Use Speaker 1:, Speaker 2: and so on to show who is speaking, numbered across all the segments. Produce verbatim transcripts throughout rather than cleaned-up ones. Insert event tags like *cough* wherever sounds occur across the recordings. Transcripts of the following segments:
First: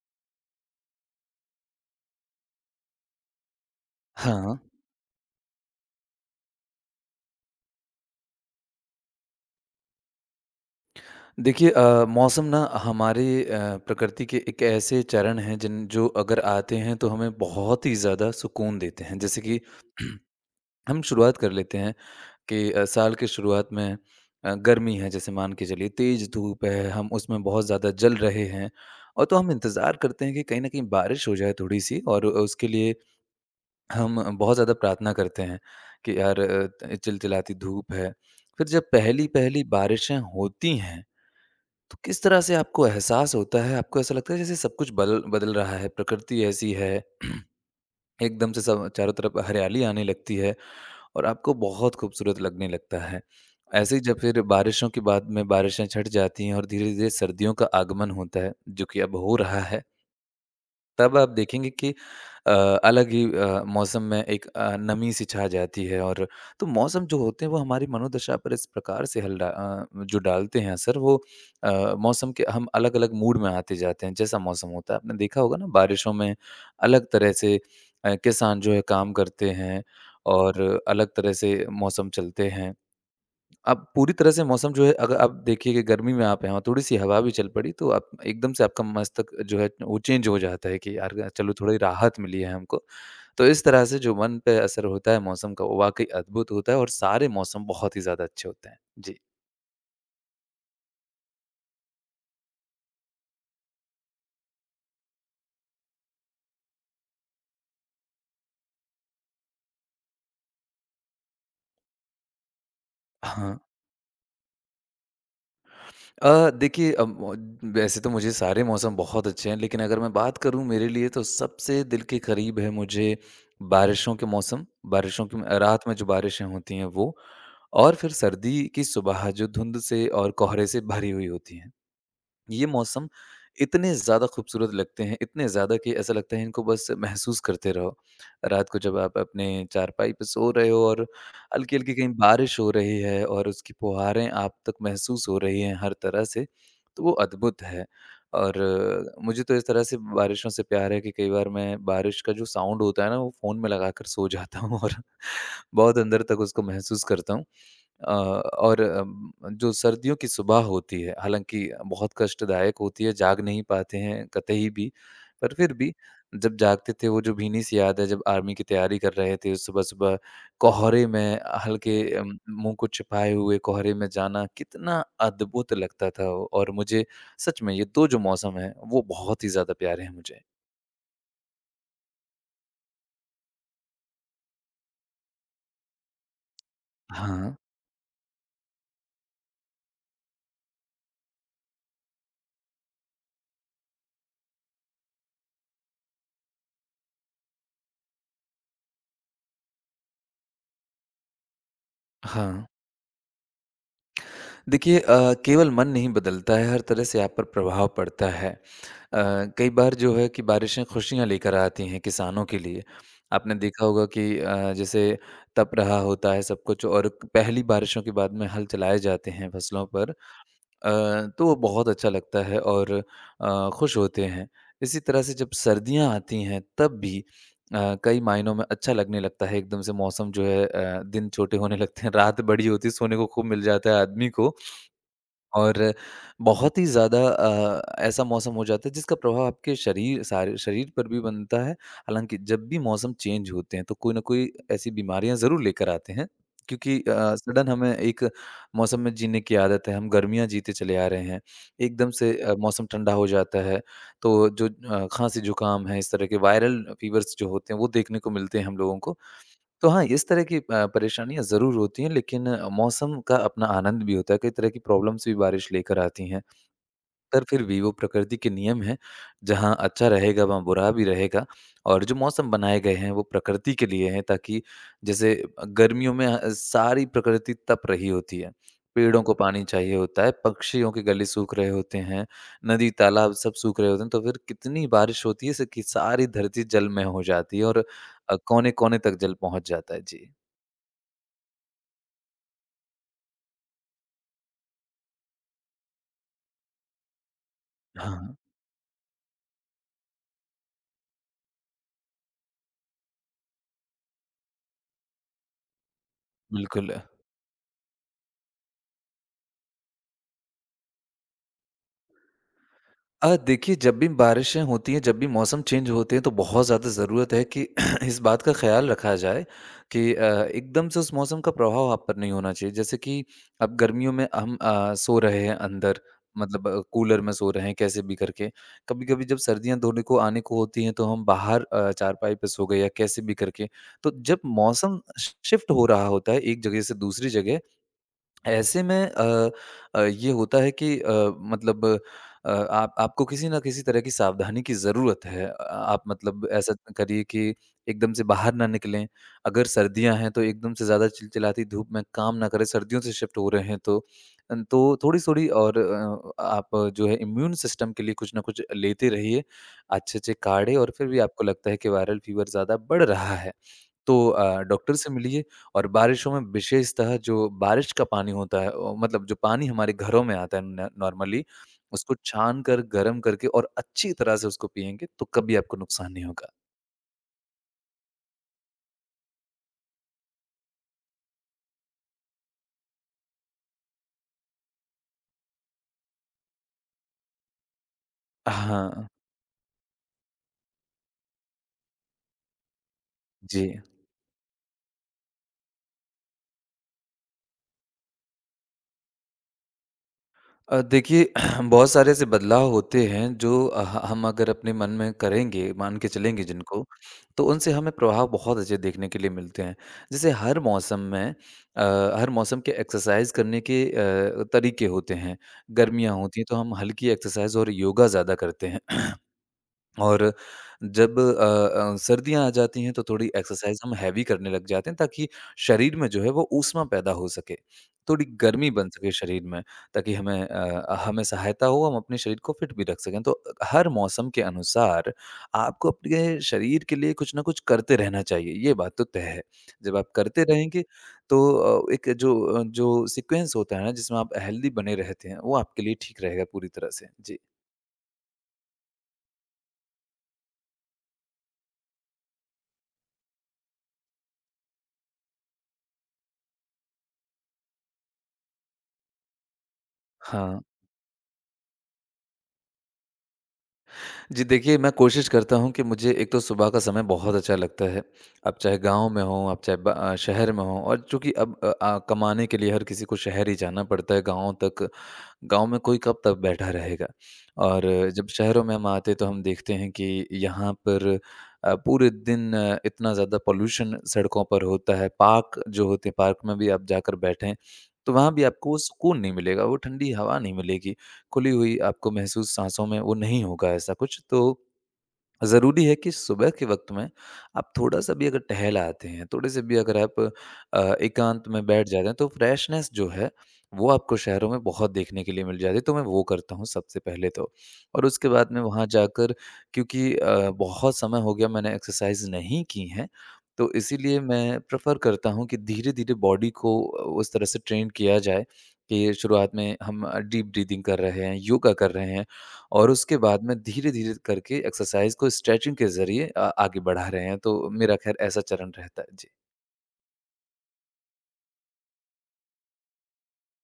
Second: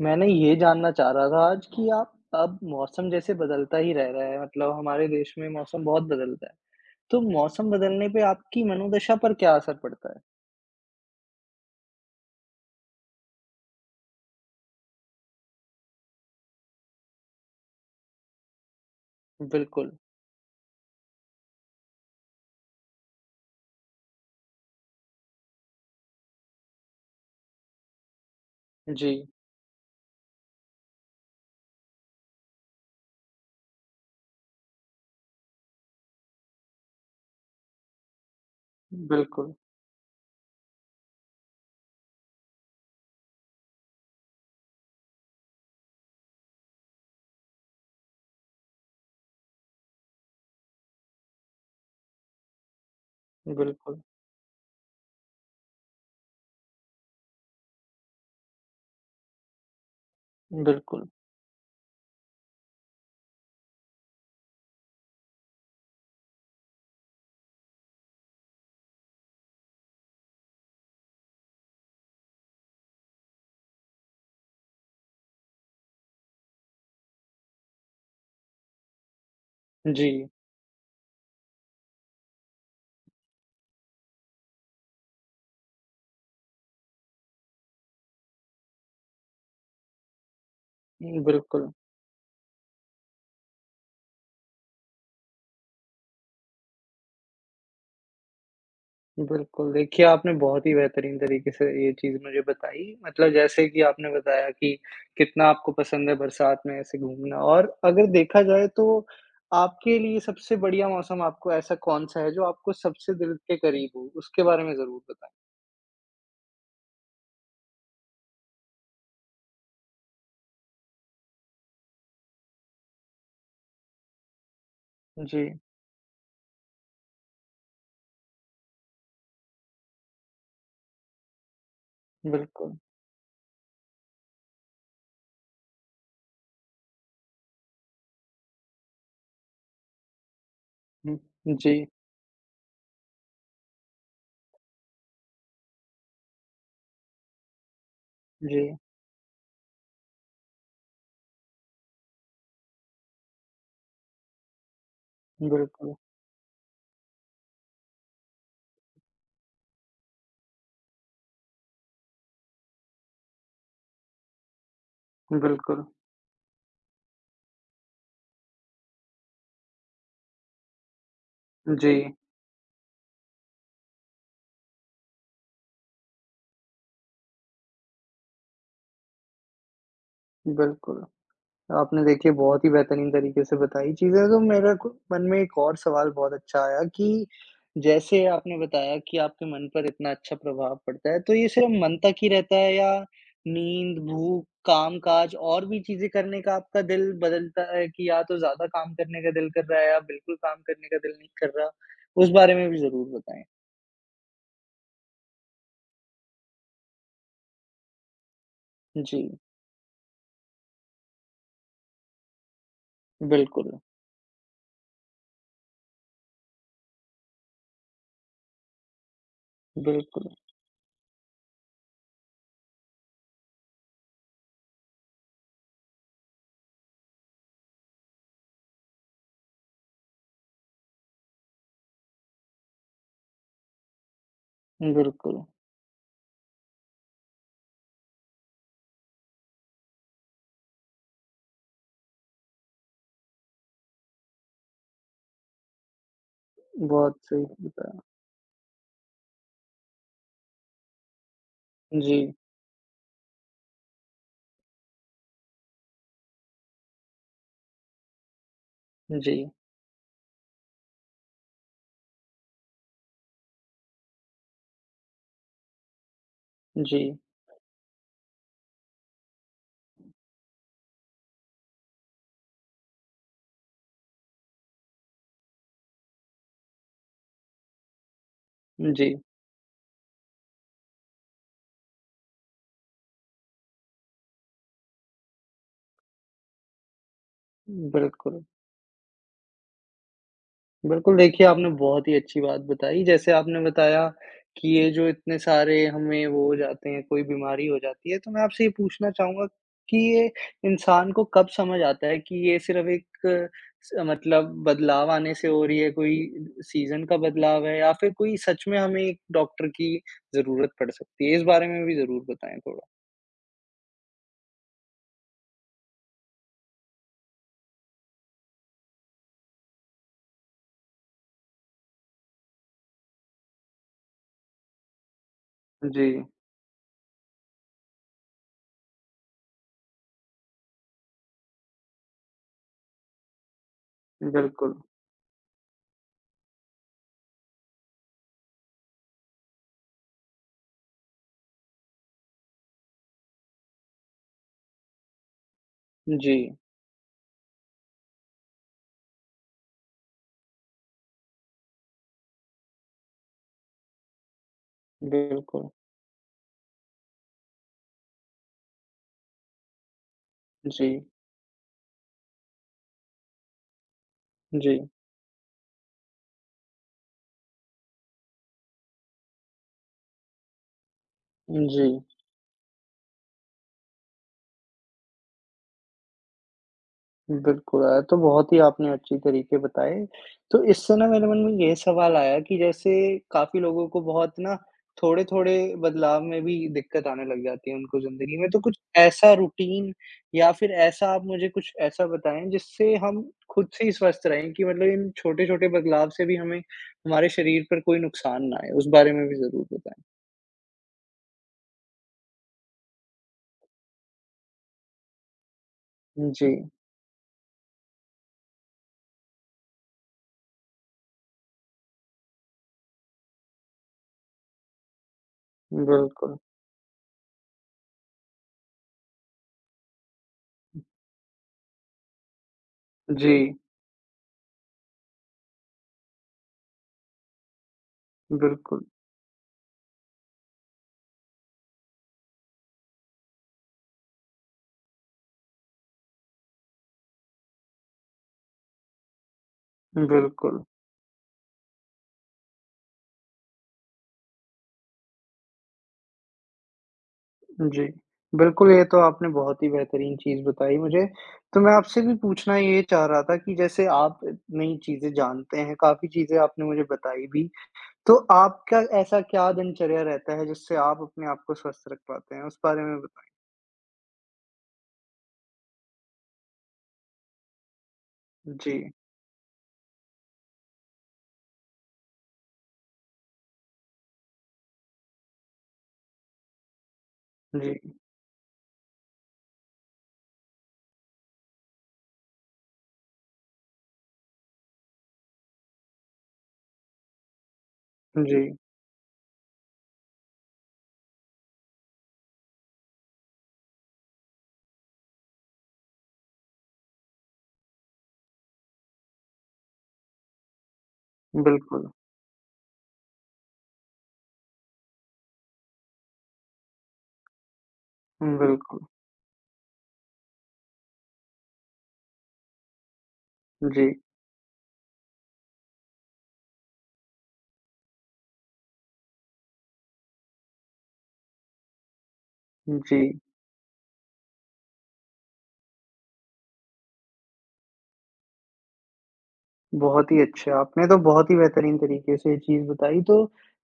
Speaker 1: मैंने ये जानना चाह रहा था आज कि आप अब मौसम जैसे बदलता ही रह रहा है
Speaker 2: हाँ,
Speaker 1: मतलब हमारे देश में मौसम बहुत बदलता है। तो मौसम बदलने पे आपकी मनोदशा पर क्या असर पड़ता है?
Speaker 2: देखिए अ, मौसम ना हमारे अ, प्रकृति के एक ऐसे चरण हैं जिन जो अगर आते हैं तो हमें बहुत ही ज़्यादा सुकून देते हैं। जैसे कि
Speaker 1: बिल्कुल।
Speaker 2: *clears throat* हम शुरुआत कर लेते हैं कि अ, साल के शुरुआत में अ, गर्मी है जैसे मान के चलिए तेज़ धूप है, हम उसमें बहुत ज़्यादा जल रहे हैं
Speaker 1: जी।
Speaker 2: और तो हम इंतज़ार करते हैं कि कहीं न कहीं बारिश हो जाए थोड़ी-सी और उसके लिए हम बहुत ज़्यादा प्रार्थना करते हैं कि यार अ, त चिलचिलाती धूप है। फिर जब
Speaker 1: बिल्कुल,
Speaker 2: पहली-पहली बारिशें होती हैं तो किस तरह से आपको एहसास होता है? आपको ऐसा लगता है जैसे सब कुछ बदल बदल रहा है, प्रकृति ऐसी है। *clears throat* एकदम से सब चारों तरफ हरियाली आने लगती है और आपको बहुत खूबसूरत लगने लगता है। ऐसे ही
Speaker 1: बिल्कुल,
Speaker 2: जब फिर बारिशों की बाद में बारिशें छँट जाती हैं और धीरे-धीरे सर्दियों का आगमन होता है, जो कि अब हो रहा है।
Speaker 1: बिल्कुल।
Speaker 2: तब आप देखेंगे कि अ, अलग ही अ, मौसम में एक अ, नमी सी छा जाती है और तो मौसम जो होते हैं वो हमारी मनोदशा पर इस प्रकार से हल डा अ, जो डालते हैं असर वो अ, मौसम के हम अलग-अलग मूड में आते जाते हैं जैसा मौसम होता है। आपने देखा होगा ना बारिशों में अलग तरह से अ, किसान जो है काम करते हैं
Speaker 1: जी,
Speaker 2: और अलग तरह से मौसम चलते हैं। अब पूरी तरह से मौसम जो है अगर आप देखिए कि गर्मी में आप हैं और थोड़ी-सी हवा भी चल पड़ी तो आप एकदम से आपका मस्तक जो है वो चेंज हो जाता है कि यार चलो
Speaker 1: बिल्कुल।
Speaker 2: थोड़ी राहत मिली है हमको। तो इस तरह से जो मन पे असर होता है मौसम का वो वाक़ई अद्भुत होता है और सारे मौसम बहुत ही ज़्यादा अच्छे होते हैं। जी।
Speaker 1: बिल्कुल, देखिए आपने बहुत ही बेहतरीन तरीके से ये चीज़ मुझे बताई। मतलब जैसे कि आपने बताया कि कितना आपको पसंद है बरसात में ऐसे घूमना और अगर देखा जाए तो आपके लिए सबसे बढ़िया मौसम आपको ऐसा कौन-सा है जो आपको सबसे दिल के
Speaker 2: हाँ।
Speaker 1: करीब हो? उसके बारे में ज़रूर बताएँ।
Speaker 2: अ, देखिए अ, मौ वैसे तो मुझे सारे मौसम बहुत अच्छे हैं लेकिन अगर मैं बात करूँ मेरे लिए तो सबसे दिल के करीब है मुझे बारिशों के मौसम, बारिशों
Speaker 1: जी,
Speaker 2: की रात में जो बारिशें होती हैं वो और फिर सर्दी की सुबह जो धुंध से और कोहरे से भरी हुई होती है। ये
Speaker 1: बिल्कुल।
Speaker 2: मौसम इतने ज़्यादा खूबसूरत लगते हैं, इतने ज़्यादा कि ऐसा लगता है इनको बस महसूस करते रहो। रात को जब आप अपने चारपाई पे सो रहे हो और
Speaker 1: हुँ, जी,
Speaker 2: हल्की-हल्की कहीं बारिश हो रही है और उसकी फुहारें आप तक महसूस हो रही हैं हर तरह से, तो वो अद्भुत है। और
Speaker 1: जी,
Speaker 2: अ, मुझे तो इस तरह से बारिशों से प्यार है कि कई बार मैं बारिश का जो साउंड होता है ना, वो फ़ोन में लगाकर सो जाता हूँ और
Speaker 1: बिल्कुल,
Speaker 2: बहुत अंदर तक उसको महसूस करता हूँ। अ, और अम, जो सर्दियों की सुबह होती है, हालाँकि बहुत कष्टदायक होती है, जाग नहीं पाते हैं कतई भी, पर फिर
Speaker 1: बिल्कुल।
Speaker 2: भी जब जागते थे वो जो भीनी सी याद है जब आर्मी की तैयारी कर रहे थे, सुबह-सुबह कोहरे में
Speaker 1: जी,
Speaker 2: हल्के अम, मुँह को छिपाए हुए कोहरे में जाना कितना अद्भुत लगता था वो। और मुझे सच में ये दो जो मौसम हैं, वो बहुत ही ज़्यादा प्यारे हैं मुझे।
Speaker 1: बिल्कुल। आपने देखिए बहुत ही बेहतरीन तरीके से बताई चीज़ें, तो मेरा को मन में एक और सवाल बहुत अच्छा आया कि
Speaker 2: हाँ,
Speaker 1: जैसे आपने बताया कि आपके मन पर इतना अच्छा प्रभाव पड़ता है, तो ये सिर्फ़ मन तक ही रहता है या नींद, भूख, काम-काज और भी चीज़ें करने का आपका दिल बदलता है कि या तो ज़्यादा काम करने का दिल कर रहा है या बिल्कुल काम करने का दिल नहीं कर रहा? उस बारे
Speaker 2: हाँ।
Speaker 1: में भी ज़रूर बताएँ।
Speaker 2: देखिए अ, केवल मन नहीं बदलता है, हर तरह से आप पर प्रभाव पड़ता है। अ,
Speaker 1: जी,
Speaker 2: कई बार जो है कि बारिशें खुशियाँ लेकर आती हैं किसानों के लिए। आपने
Speaker 1: बिल्कुल,
Speaker 2: देखा होगा कि अ, जैसे तप रहा होता है सब कुछ और पहली बारिशों के बाद में हल चलाए जाते हैं फसलों पर। अ,
Speaker 1: बिल्कुल,
Speaker 2: तो वो बहुत अच्छा लगता है और अ, खुश होते हैं। इसी तरह से जब सर्दियाँ आती हैं तब भी अ, कई मायनों में अच्छा लगने लगता है एकदम से मौसम जो है, अ, दिन छोटे होने लगते हैं, रात बड़ी होती है, सोने को खूब मिल जाता है आदमी को
Speaker 1: बिल्कुल।
Speaker 2: और बहुत ही ज़्यादा अ, ऐसा मौसम हो जाता है जिसका प्रभाव आपके शरीर सारे शरीर पर भी बनता है। हालाँकि जब भी मौसम चेंज होते हैं तो कोई न कोई ऐसी बीमारियाँ ज़रूर लेकर आते हैं क्योंकि
Speaker 1: बहुत
Speaker 2: अ,
Speaker 1: सही
Speaker 2: सडन हमें
Speaker 1: बताया।
Speaker 2: एक मौसम में जीने की आदत है, हम गर्मियाँ जीते चले आ रहे हैं। एकदम से
Speaker 1: जी,
Speaker 2: अ, मौसम ठंडा हो जाता है तो जो अ, खाँसी जुकाम है इस तरह के वायरल फीवर्स जो होते हैं वो देखने को मिलते हैं हम लोगों को।
Speaker 1: जी,
Speaker 2: तो हाँ, इस तरह की अ, परेशानियाँ ज़रूर होती हैं लेकिन अ, मौसम का अपना आनंद भी होता है, कई तरह की प्रॉब्लम्स भी बारिश लेकर आती हैं।
Speaker 1: जी,
Speaker 2: पर फिर भी वो प्रकृति के नियम हैं, जहाँ अच्छा रहेगा वहाँ बुरा भी रहेगा और जो मौसम बनाए गए हैं वो प्रकृति के लिए हैं ताकि जैसे अ, गर्मियों में अ, सारी प्रकृति तप रही होती है।
Speaker 1: जी।
Speaker 2: पेड़ों को पानी चाहिए होता है, पक्षियों के गले सूख रहे होते हैं, नदी, तालाब सब सूख रहे होते हैं, तो फिर कितनी बारिश होती है इससे कि सारी धरती जल में हो जाती है और अ,
Speaker 1: बिल्कुल।
Speaker 2: कोने-कोने तक जल पहुँच जाता है। जी।
Speaker 1: बिल्कुल, देखिए आपने बहुत ही अच्छी बात बताई। जैसे आपने बताया कि ये जो इतने सारे हमें वो हो जाते हैं, कोई बीमारी हो जाती है, तो
Speaker 2: हाँ,
Speaker 1: मैं आपसे ये पूछना चाहूँगा कि ये इंसान को कब समझ आता है कि ये सिर्फ़ एक अ, स मतलब बदलाव आने से हो रही है, कोई
Speaker 2: बिल्कुल।
Speaker 1: सीज़न का बदलाव है या फिर कोई सच में हमें एक डॉक्टर की ज़रूरत पड़ सकती है? इस बारे में भी ज़रूर बताएँ थोड़ा।
Speaker 2: अ, देखिए जब भी बारिशें होती हैं, जब भी मौसम चेंज होते हैं तो बहुत ज़्यादा ज़रूरत है कि *clears throat* इस बात का ख़्याल रखा जाए कि अ, एकदम से उस मौसम का प्रभाव आप पर नहीं होना चाहिए। जैसे कि अब गर्मियों में हम अ, सो रहे हैं अंदर,
Speaker 1: जी,
Speaker 2: मतलब अ, कूलर में सो रहे हैं कैसे भी करके। कभी-कभी जब सर्दियाँ धोने को आने को होती हैं तो हम बाहर अ, चारपाई पे सो गए या कैसे भी करके। तो जब
Speaker 1: बिल्कुल।
Speaker 2: मौसम शि शिफ्ट हो रहा होता है एक जगह से दूसरी जगह, ऐसे में अ अ, ये होता है कि अ, मतलब अ, आप आपको किसी न किसी तरह की सावधानी की ज़रूरत है। अ, आप
Speaker 1: जी,
Speaker 2: मतलब ऐसा करिए कि एकदम से बाहर ना निकलें। अगर सर्दियाँ हैं तो एकदम से ज़्यादा चिलचिलाती धूप में काम ना करें, सर्दियों से शिफ्ट हो रहे हैं तो। अन तो थोड़ी-थोड़ी
Speaker 1: बिल्कुल।
Speaker 2: और अ, आप जो है इम्यून सिस्टम के लिए कुछ ना कुछ लेते रहिए, अच्छे-अच्छे काढ़े
Speaker 1: जी,
Speaker 2: और फिर भी आपको लगता है कि वायरल फ़ीवर ज़्यादा बढ़ रहा है, तो अ,
Speaker 1: जी,
Speaker 2: डॉक्टर से मिलिए और बारिशों में विशेषतः जो बारिश का पानी होता है, अ, मतलब जो पानी हमारे घरों में आता है न- नॉर्मली,
Speaker 1: जी।
Speaker 2: उसको छान कर गर्म करके और अच्छी तरह से उसको पियेंगे तो कभी आपको नुकसान नहीं होगा।
Speaker 1: बिल्कुल, अ, तो बहुत ही आपने अच्छी तरीके बताए। तो इससे ना मेरे मन में ये सवाल आया कि जैसे काफ़ी लोगों को बहुत ना थोड़े-थोड़े बदलाव में भी दिक्कत आने लग जाती है उनको ज़िंदगी में। तो कुछ
Speaker 2: हाँ,
Speaker 1: ऐसा रूटीन या फिर ऐसा आप मुझे कुछ ऐसा बताएँ जिससे हम
Speaker 2: जी।
Speaker 1: खुद से ही स्वस्थ रहें कि मतलब इन छोटे-छोटे बदलाव से भी हमें हमारे शरीर पर कोई नुकसान ना आए? उस बारे में भी ज़रूर बताएँ।
Speaker 2: अ, देखिए *clears throat* बहुत सारे ऐसे बदलाव होते हैं जो अ, ह- हम अगर अपने मन में करेंगे मान के चलेंगे
Speaker 1: जी,
Speaker 2: जिनको, तो उनसे हमें प्रभाव बहुत अच्छे देखने के लिए मिलते हैं। जैसे हर मौसम में अ, हर मौसम के एक्सरसाइज करने के अ, तरीके होते हैं। गर्मियाँ
Speaker 1: बिल्कुल।
Speaker 2: होती हैं तो हम हल्की एक्सरसाइज और योगा ज़्यादा करते हैं *clears throat* और जब अ अ, सर्दियाँ आ जाती हैं तो थोड़ी
Speaker 1: जी,
Speaker 2: एक्सरसाइज़ हम हैवी करने लग जाते हैं ताकि शरीर में जो है वो ऊष्मा पैदा हो सके। थोड़ी गर्मी
Speaker 1: बिल्कुल,
Speaker 2: बन सके शरीर में ताकि हमें अ, हमें सहायता हो, हम अपने शरीर को फिट भी रख सकें। तो हर मौसम के अनुसार आपको अपने शरीर के लिए कुछ न कुछ करते रहना चाहिए, ये बात तो तय है। जब आप करते
Speaker 1: बिल्कुल।
Speaker 2: रहेंगे तो अ, एक जो अ, जो सीक्वेंस होता है ना जिसमें आप हेल्दी बने रहते हैं वो आपके लिए ठीक रहेगा पूरी तरह से। जी।
Speaker 1: जी, बिल्कुल, ये तो आपने बहुत ही बेहतरीन चीज़ बताई मुझे। तो मैं आपसे भी पूछना ये चाह रहा था कि जैसे आप नई चीज़ें जानते हैं, काफ़ी चीज़ें आपने मुझे बताई भी, तो आपका ऐसा क्या दिनचर्या रहता है
Speaker 2: हाँ।
Speaker 1: जिससे आप अपने आप को स्वस्थ रख पाते हैं? उस बारे में बताएँ।
Speaker 2: जी देखिए, मैं कोशिश करता हूँ कि मुझे एक तो सुबह का समय बहुत अच्छा लगता है। आप
Speaker 1: जी,
Speaker 2: चाहे गाँव में हों, आप चाहे ब अ, शहर में हों और चूँकि अब अ अ, कमाने के लिए हर किसी को शहर ही जाना पड़ता है गाँव तक। गाँव में कोई कब तक बैठा रहेगा
Speaker 1: जी,
Speaker 2: और जब शहरों में हम आते हैं तो हम देखते हैं कि यहाँ पर अ, पूरे दिन अ, इतना ज़्यादा पॉल्यूशन सड़कों पर होता है। पार्क जो होते हैं, पार्क में भी आप जाकर बैठें, तो वहाँ
Speaker 1: जी,
Speaker 2: भी आपको वो सुकून नहीं मिलेगा, वो ठंडी हवा नहीं मिलेगी। खुली हुई आपको महसूस साँसों में वो नहीं होगा ऐसा कुछ। तो ज़रूरी है कि सुबह के वक़्त में आप थोड़ा-सा भी अगर टहल आते हैं, थोड़े से भी अगर आप अ, एकांत में
Speaker 1: बिल्कुल,
Speaker 2: बैठ जाते हैं, तो फ्रेशनेस जो है, वो आपको शहरों में बहुत देखने के लिए मिल जाती है, तो मैं वो करता हूँ सबसे पहले तो। और उसके बाद में
Speaker 1: बिल्कुल।
Speaker 2: वहाँ जाकर, क्योंकि अ, बहुत समय हो गया मैंने एक्सरसाइज़ नहीं की है, तो
Speaker 1: जी,
Speaker 2: इसीलिए मैं प्रेफ़र करता हूँ कि धीरे-धीरे बॉडी को अ, उस तरह से ट्रेन किया जाए कि शुरुआत में हम अ, डीप ब्रीथिंग कर रहे हैं, योगा कर रहे हैं, और
Speaker 1: जी।
Speaker 2: उसके बाद में धीरे-धीरे करके एक्सरसाइज़ को स्ट्रेचिंग के ज़रिए अ, आगे बढ़ा रहे हैं, तो मेरा ख़ैर ऐसा चरण रहता है। जी।
Speaker 1: बहुत ही अच्छा, आपने तो बहुत ही बेहतरीन तरीके से ये चीज़ बताई। तो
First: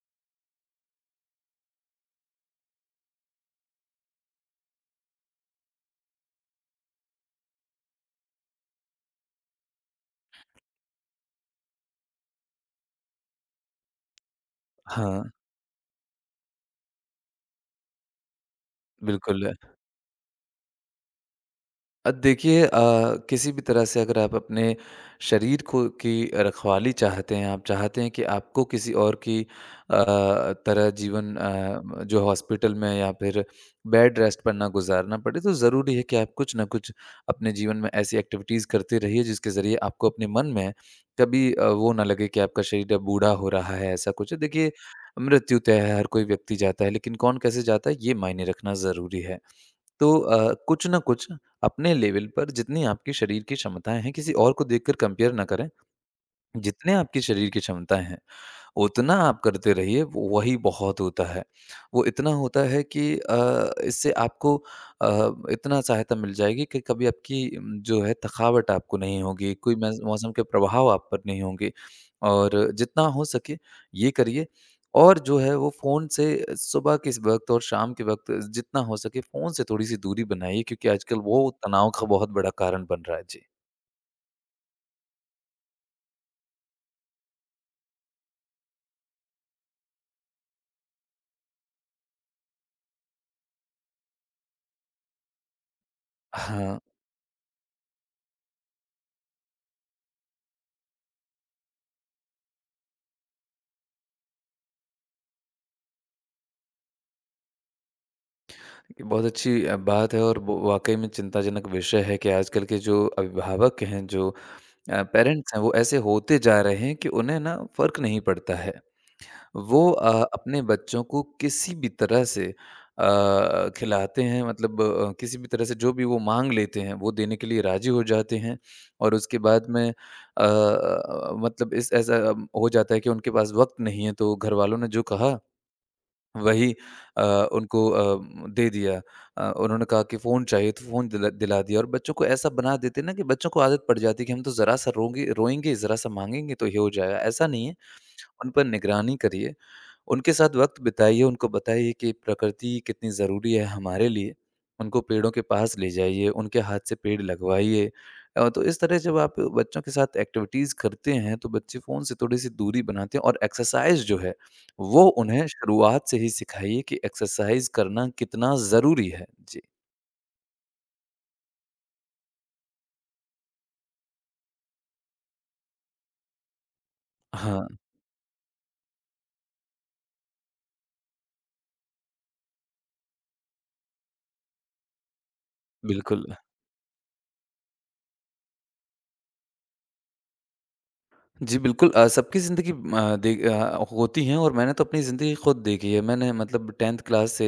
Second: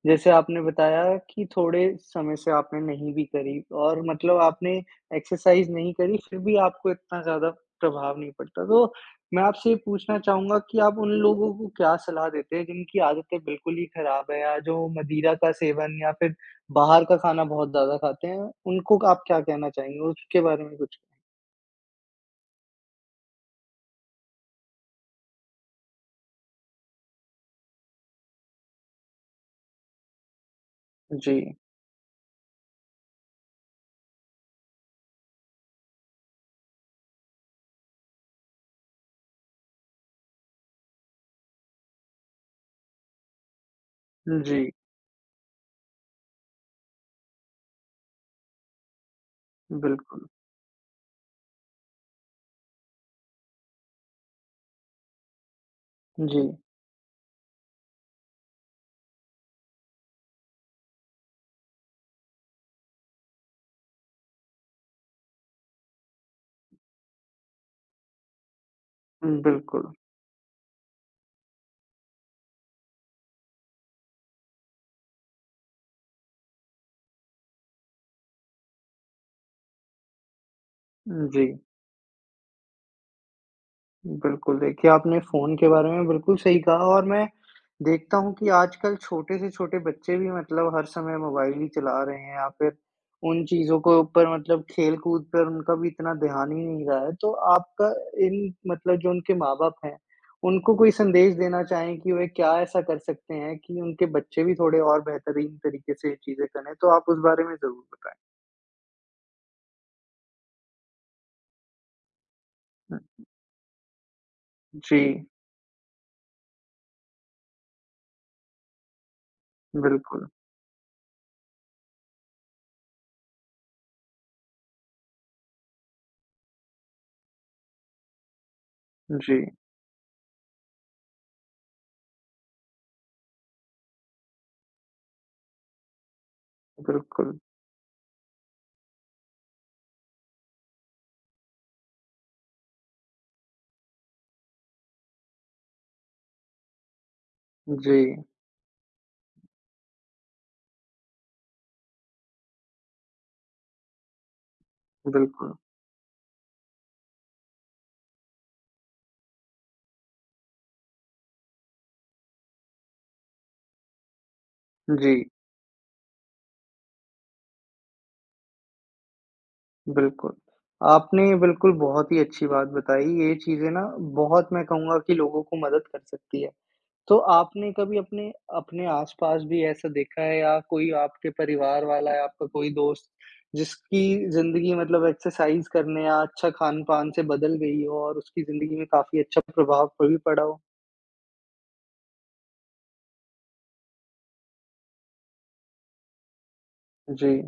Speaker 1: जैसे आपने बताया कि थोड़े समय से आपने नहीं भी करी और मतलब आपने एक्सरसाइज़ नहीं करी, फिर भी आपको इतना ज़्यादा प्रभाव नहीं पड़ता। तो मैं आपसे ये पूछना चाहूँगा कि आप उन लोगों को क्या सलाह देते हैं जिनकी आदतें बिल्कुल ही खराब है या जो
Speaker 2: हाँ,
Speaker 1: मदिरा का सेवन या फिर बाहर का खाना बहुत ज़्यादा खाते हैं, उनको आप क्या
Speaker 2: बिल्कुल।
Speaker 1: कहना चाहेंगे? उसके बारे में कुछ?
Speaker 2: अ, देखिए अ, किसी भी तरह से अगर आप अपने शरीर को की रखवाली चाहते हैं, आप चाहते हैं कि आपको किसी और की अ, तरह
Speaker 1: जी,
Speaker 2: जीवन अ, जो हॉस्पिटल में या फिर बेड रेस्ट पर ना गुज़ारना पड़े, तो ज़रूरी है कि आप कुछ ना कुछ अपने जीवन में ऐसी एक्टिविटीज़ करते रहिए, जिसके ज़रिए आपको अपने मन में कभी अ, वो ना लगे कि आपका शरीर अब बूढ़ा हो रहा है, ऐसा कुछ है।
Speaker 1: जी,
Speaker 2: देखिए, मृत्यु तय है, हर कोई व्यक्ति जाता है, लेकिन कौन कैसे जाता है, ये मायने रखना ज़रूरी है। तो
Speaker 1: बिल्कुल।
Speaker 2: अ, कुछ ना कुछ अपने लेवल पर जितनी आपकी शरीर की क्षमताएँ हैं, किसी और को देखकर कंपेयर ना करें।
Speaker 1: जी,
Speaker 2: जितने आपकी शरीर की क्षमताएँ हैं, उतना आप करते रहिए, वो वही बहुत होता है। वो इतना होता है कि अ, इससे आपको अ, इतना सहायता मिल जाएगी कि कभी आपकी उम, जो है थकावट आपको नहीं होगी, कोई
Speaker 1: बिल्कुल।
Speaker 2: मैज़ मौसम के प्रभाव आप पर नहीं होंगे और जितना हो सके ये करिए और जो है वो फ़ोन से सुबह के इस वक़्त और शाम के वक़्त जितना हो सके फ़ोन से थोड़ी-सी दूरी बनाइए क्योंकि आजकल वो
Speaker 1: जी।
Speaker 2: तनाव का बहुत बड़ा कारण बन रहा है। जी।
Speaker 1: बिल्कुल, देखिए आपने फ़ोन के बारे में बिल्कुल सही कहा और मैं देखता हूँ कि आजकल छोटे से छोटे बच्चे भी मतलब हर समय मोबाइल ही चला रहे हैं या फिर उन चीज़ों को ऊपर मतलब खेल-कूद पर उनका भी इतना ध्यान ही
Speaker 2: हाँ।
Speaker 1: नहीं रहा है। तो आपका इन मतलब जो उनके माँ-बाप हैं, उनको कोई संदेश देना चाहें कि वे क्या ऐसा कर सकते हैं कि उनके बच्चे भी थोड़े और बेहतरीन तरीके से ये चीज़ें करें? तो आप उस बारे में ज़रूर बताएँ।
Speaker 2: ये बहुत अच्छी अ, बात है और वो वाकई में चिंताजनक विषय है कि आजकल के
Speaker 1: हुँ,
Speaker 2: जो अभिभावक हैं, जो
Speaker 1: जी,
Speaker 2: अ, पेरेंट्स हैं, वो ऐसे होते जा रहे हैं कि उन्हें ना फ़र्क नहीं पड़ता है। वो अ,
Speaker 1: बिल्कुल।
Speaker 2: अपने बच्चों को किसी भी तरह से अ, खिलाते हैं मतलब अ, किसी भी तरह से जो भी वो माँग लेते हैं, वो देने के लिए राज़ी हो जाते हैं और
Speaker 1: जी,
Speaker 2: उसके बाद में अ, मतलब इस ऐसा अ, हो जाता है कि उनके पास वक़्त नहीं है, तो घरवालों ने जो कहा वही अ,
Speaker 1: बिल्कुल।
Speaker 2: उनको अ, दे दिया। अ, उन्होंने कहा कि फ़ोन चाहिए तो फ़ोन दिला दिला दिया और बच्चों को ऐसा बना देते हैं ना कि बच्चों को आदत पड़ जाती है कि हम तो ज़रा-सा रोंगे रोएँगे, ज़रा-सा माँगेंगे तो ये हो जाएगा। ऐसा नहीं है।
Speaker 1: जी,
Speaker 2: उन पर निगरानी करिए, उनके साथ वक़्त बिताइए, उनको बताइए कि प्रकृति कितनी ज़रूरी है हमारे लिए। उनको पेड़ों के
Speaker 1: बिल्कुल।
Speaker 2: पास ले जाइए, उनके हाथ से पेड़ लगवाइए। अ, तो इस तरह जब आप बच्चों के साथ एक्टिविटीज़ करते हैं, तो बच्चे फ़ोन से थोड़ी-सी दूरी बनाते हैं और एक्सरसाइज़ जो है, वो
Speaker 1: जी।
Speaker 2: उन्हें शुरुआत से ही सिखाइए कि एक्सरसाइज़ करना कितना ज़रूरी है। जी।
Speaker 1: बिल्कुल। आपने बिल्कुल बहुत ही अच्छी बात बताई, ये चीज़ें ना बहुत मैं कहूँगा कि लोगों को मदद कर सकती है। तो
Speaker 2: हाँ,
Speaker 1: आपने कभी अपने अपने आस-पास भी ऐसा देखा है या कोई आपके परिवार वाला या आपका कोई दोस्त जिसकी ज़िंदगी मतलब एक्सरसाइज़ करने या
Speaker 2: बिल्कुल।
Speaker 1: अच्छा खान-पान से बदल गई हो और उसकी ज़िंदगी में काफ़ी अच्छा प्रभाव भी पड़ा हो?
Speaker 2: जी, बिल्कुल अ, सबकी ज़िंदगी अ, दे अ, होती हैं और मैंने तो अपनी ज़िंदगी खुद देखी है। मैंने मतलब टेंथ
Speaker 1: जी,
Speaker 2: क्लास से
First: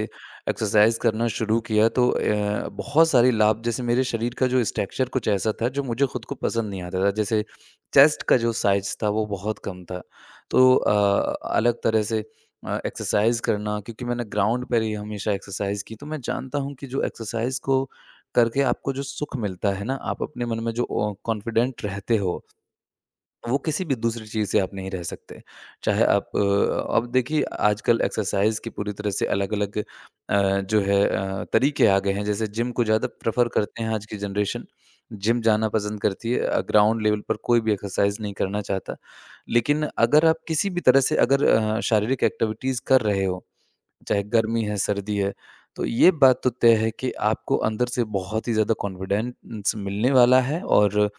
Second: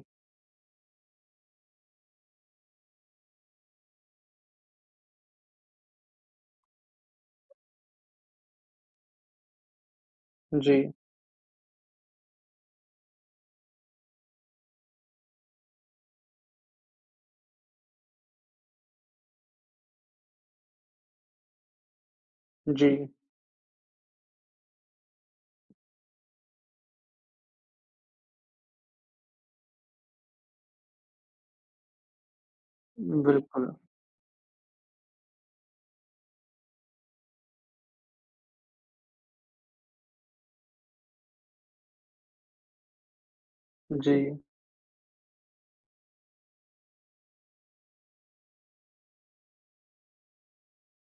Speaker 2: एक्सरसाइज़ करना शुरू किया तो अ, बहुत सारे लाभ जैसे मेरे शरीर का जो स्ट्रक्चर कुछ ऐसा था जो मुझे खुद को पसंद नहीं आता था। जैसे चेस्ट का जो साइज़ था वो बहुत कम था।
Speaker 1: जी,
Speaker 2: तो अ, अलग तरह से अ, एक्सरसाइज़ करना क्योंकि मैंने ग्राउंड पर ही हमेशा एक्सरसाइज़ की तो मैं जानता हूँ कि जो एक्सरसाइज़ को करके आपको जो सुख मिलता है ना, आप अपने मन में जो अ, कॉन्फिडेंट रहते हो
Speaker 1: जी।
Speaker 2: वो किसी भी दूसरी चीज़ से आप नहीं रह सकते। चाहे आप अ, अब देखिए आजकल एक्सरसाइज़ की पूरी तरह से अलग-अलग अ, जो है अ, तरीके आ गए हैं। जैसे जिम को ज़्यादा प्रेफ़र
Speaker 1: बिल्कुल।
Speaker 2: करते हैं आज की जनरेशन। जिम जाना पसंद करती है। अ, ग्राउंड लेवल पर कोई भी एक्सरसाइज़ नहीं करना चाहता। लेकिन अगर आप किसी भी तरह से अगर अ, शारीरिक एक्टिविटीज़ कर रहे हो
Speaker 1: जी,
Speaker 2: चाहे गर्मी है, सर्दी है। तो ये बात तो तय है कि आपको अंदर से बहुत ही ज़्यादा कॉन्फिडेंस मिलने वाला है और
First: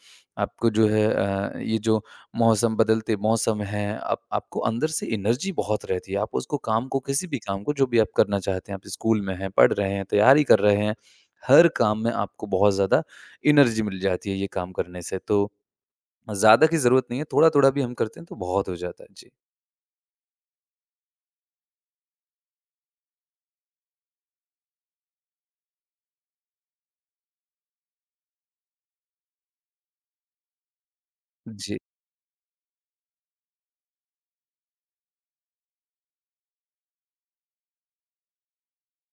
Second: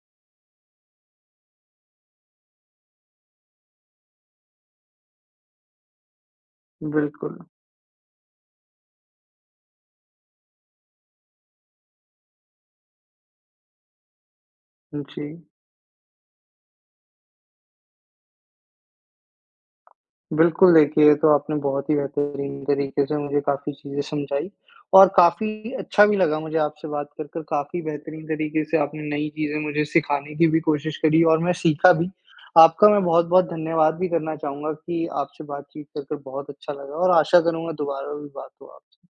Speaker 2: आपको जो है अ, ये जो मौसम बदलते मौसम हैं, आप आपको अंदर से एनर्जी बहुत रहती है। आप उसको काम को किसी
Speaker 1: बिल्कुल।
Speaker 2: भी काम को जो भी आप करना चाहते हैं, आप स्कूल में हैं, पढ़ रहे हैं, तैयारी कर रहे हैं, हर काम में आपको बहुत ज़्यादा एनर्जी मिल जाती है ये काम करने से।
Speaker 1: जी।
Speaker 2: तो ज़्यादा की ज़रूरत नहीं है, थोड़ा-थोड़ा भी हम करते हैं तो बहुत हो जाता है। जी।
Speaker 1: बिल्कुल, देखिए ये तो आपने बहुत ही बेहतरीन तरीके से मुझे काफ़ी चीज़ें समझाई और काफ़ी अच्छा भी लगा मुझे आपसे बात कर कर, काफ़ी बेहतरीन तरीके से आपने नई चीज़ें मुझे सिखाने की भी कोशिश करी और मैं
Speaker 2: जी।
Speaker 1: सीखा भी। आपका मैं बहुत-बहुत धन्यवाद भी करना चाहूँगा कि आपसे बातचीत कर कर बहुत अच्छा लगा और आशा करूँगा दोबारा भी बात हो आपसे।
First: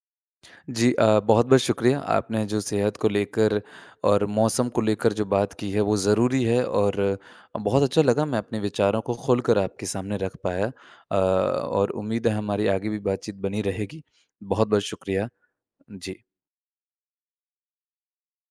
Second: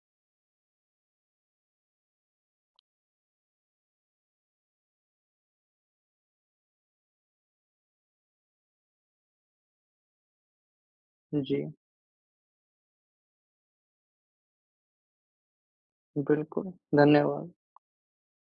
Speaker 2: जी अ, बहुत-बहुत शुक्रिया। आपने जो सेहत को लेकर और मौसम को लेकर जो बात की है वो ज़रूरी है और बहुत अच्छा लगा मैं अपने विचारों को खोलकर आपके सामने रख पाया। अ,
Speaker 1: जी,
Speaker 2: और उम्मीद है हमारी आगे भी बातचीत बनी रहेगी। बहुत-बहुत शुक्रिया। जी।
Speaker 1: बिल्कुल, धन्यवाद।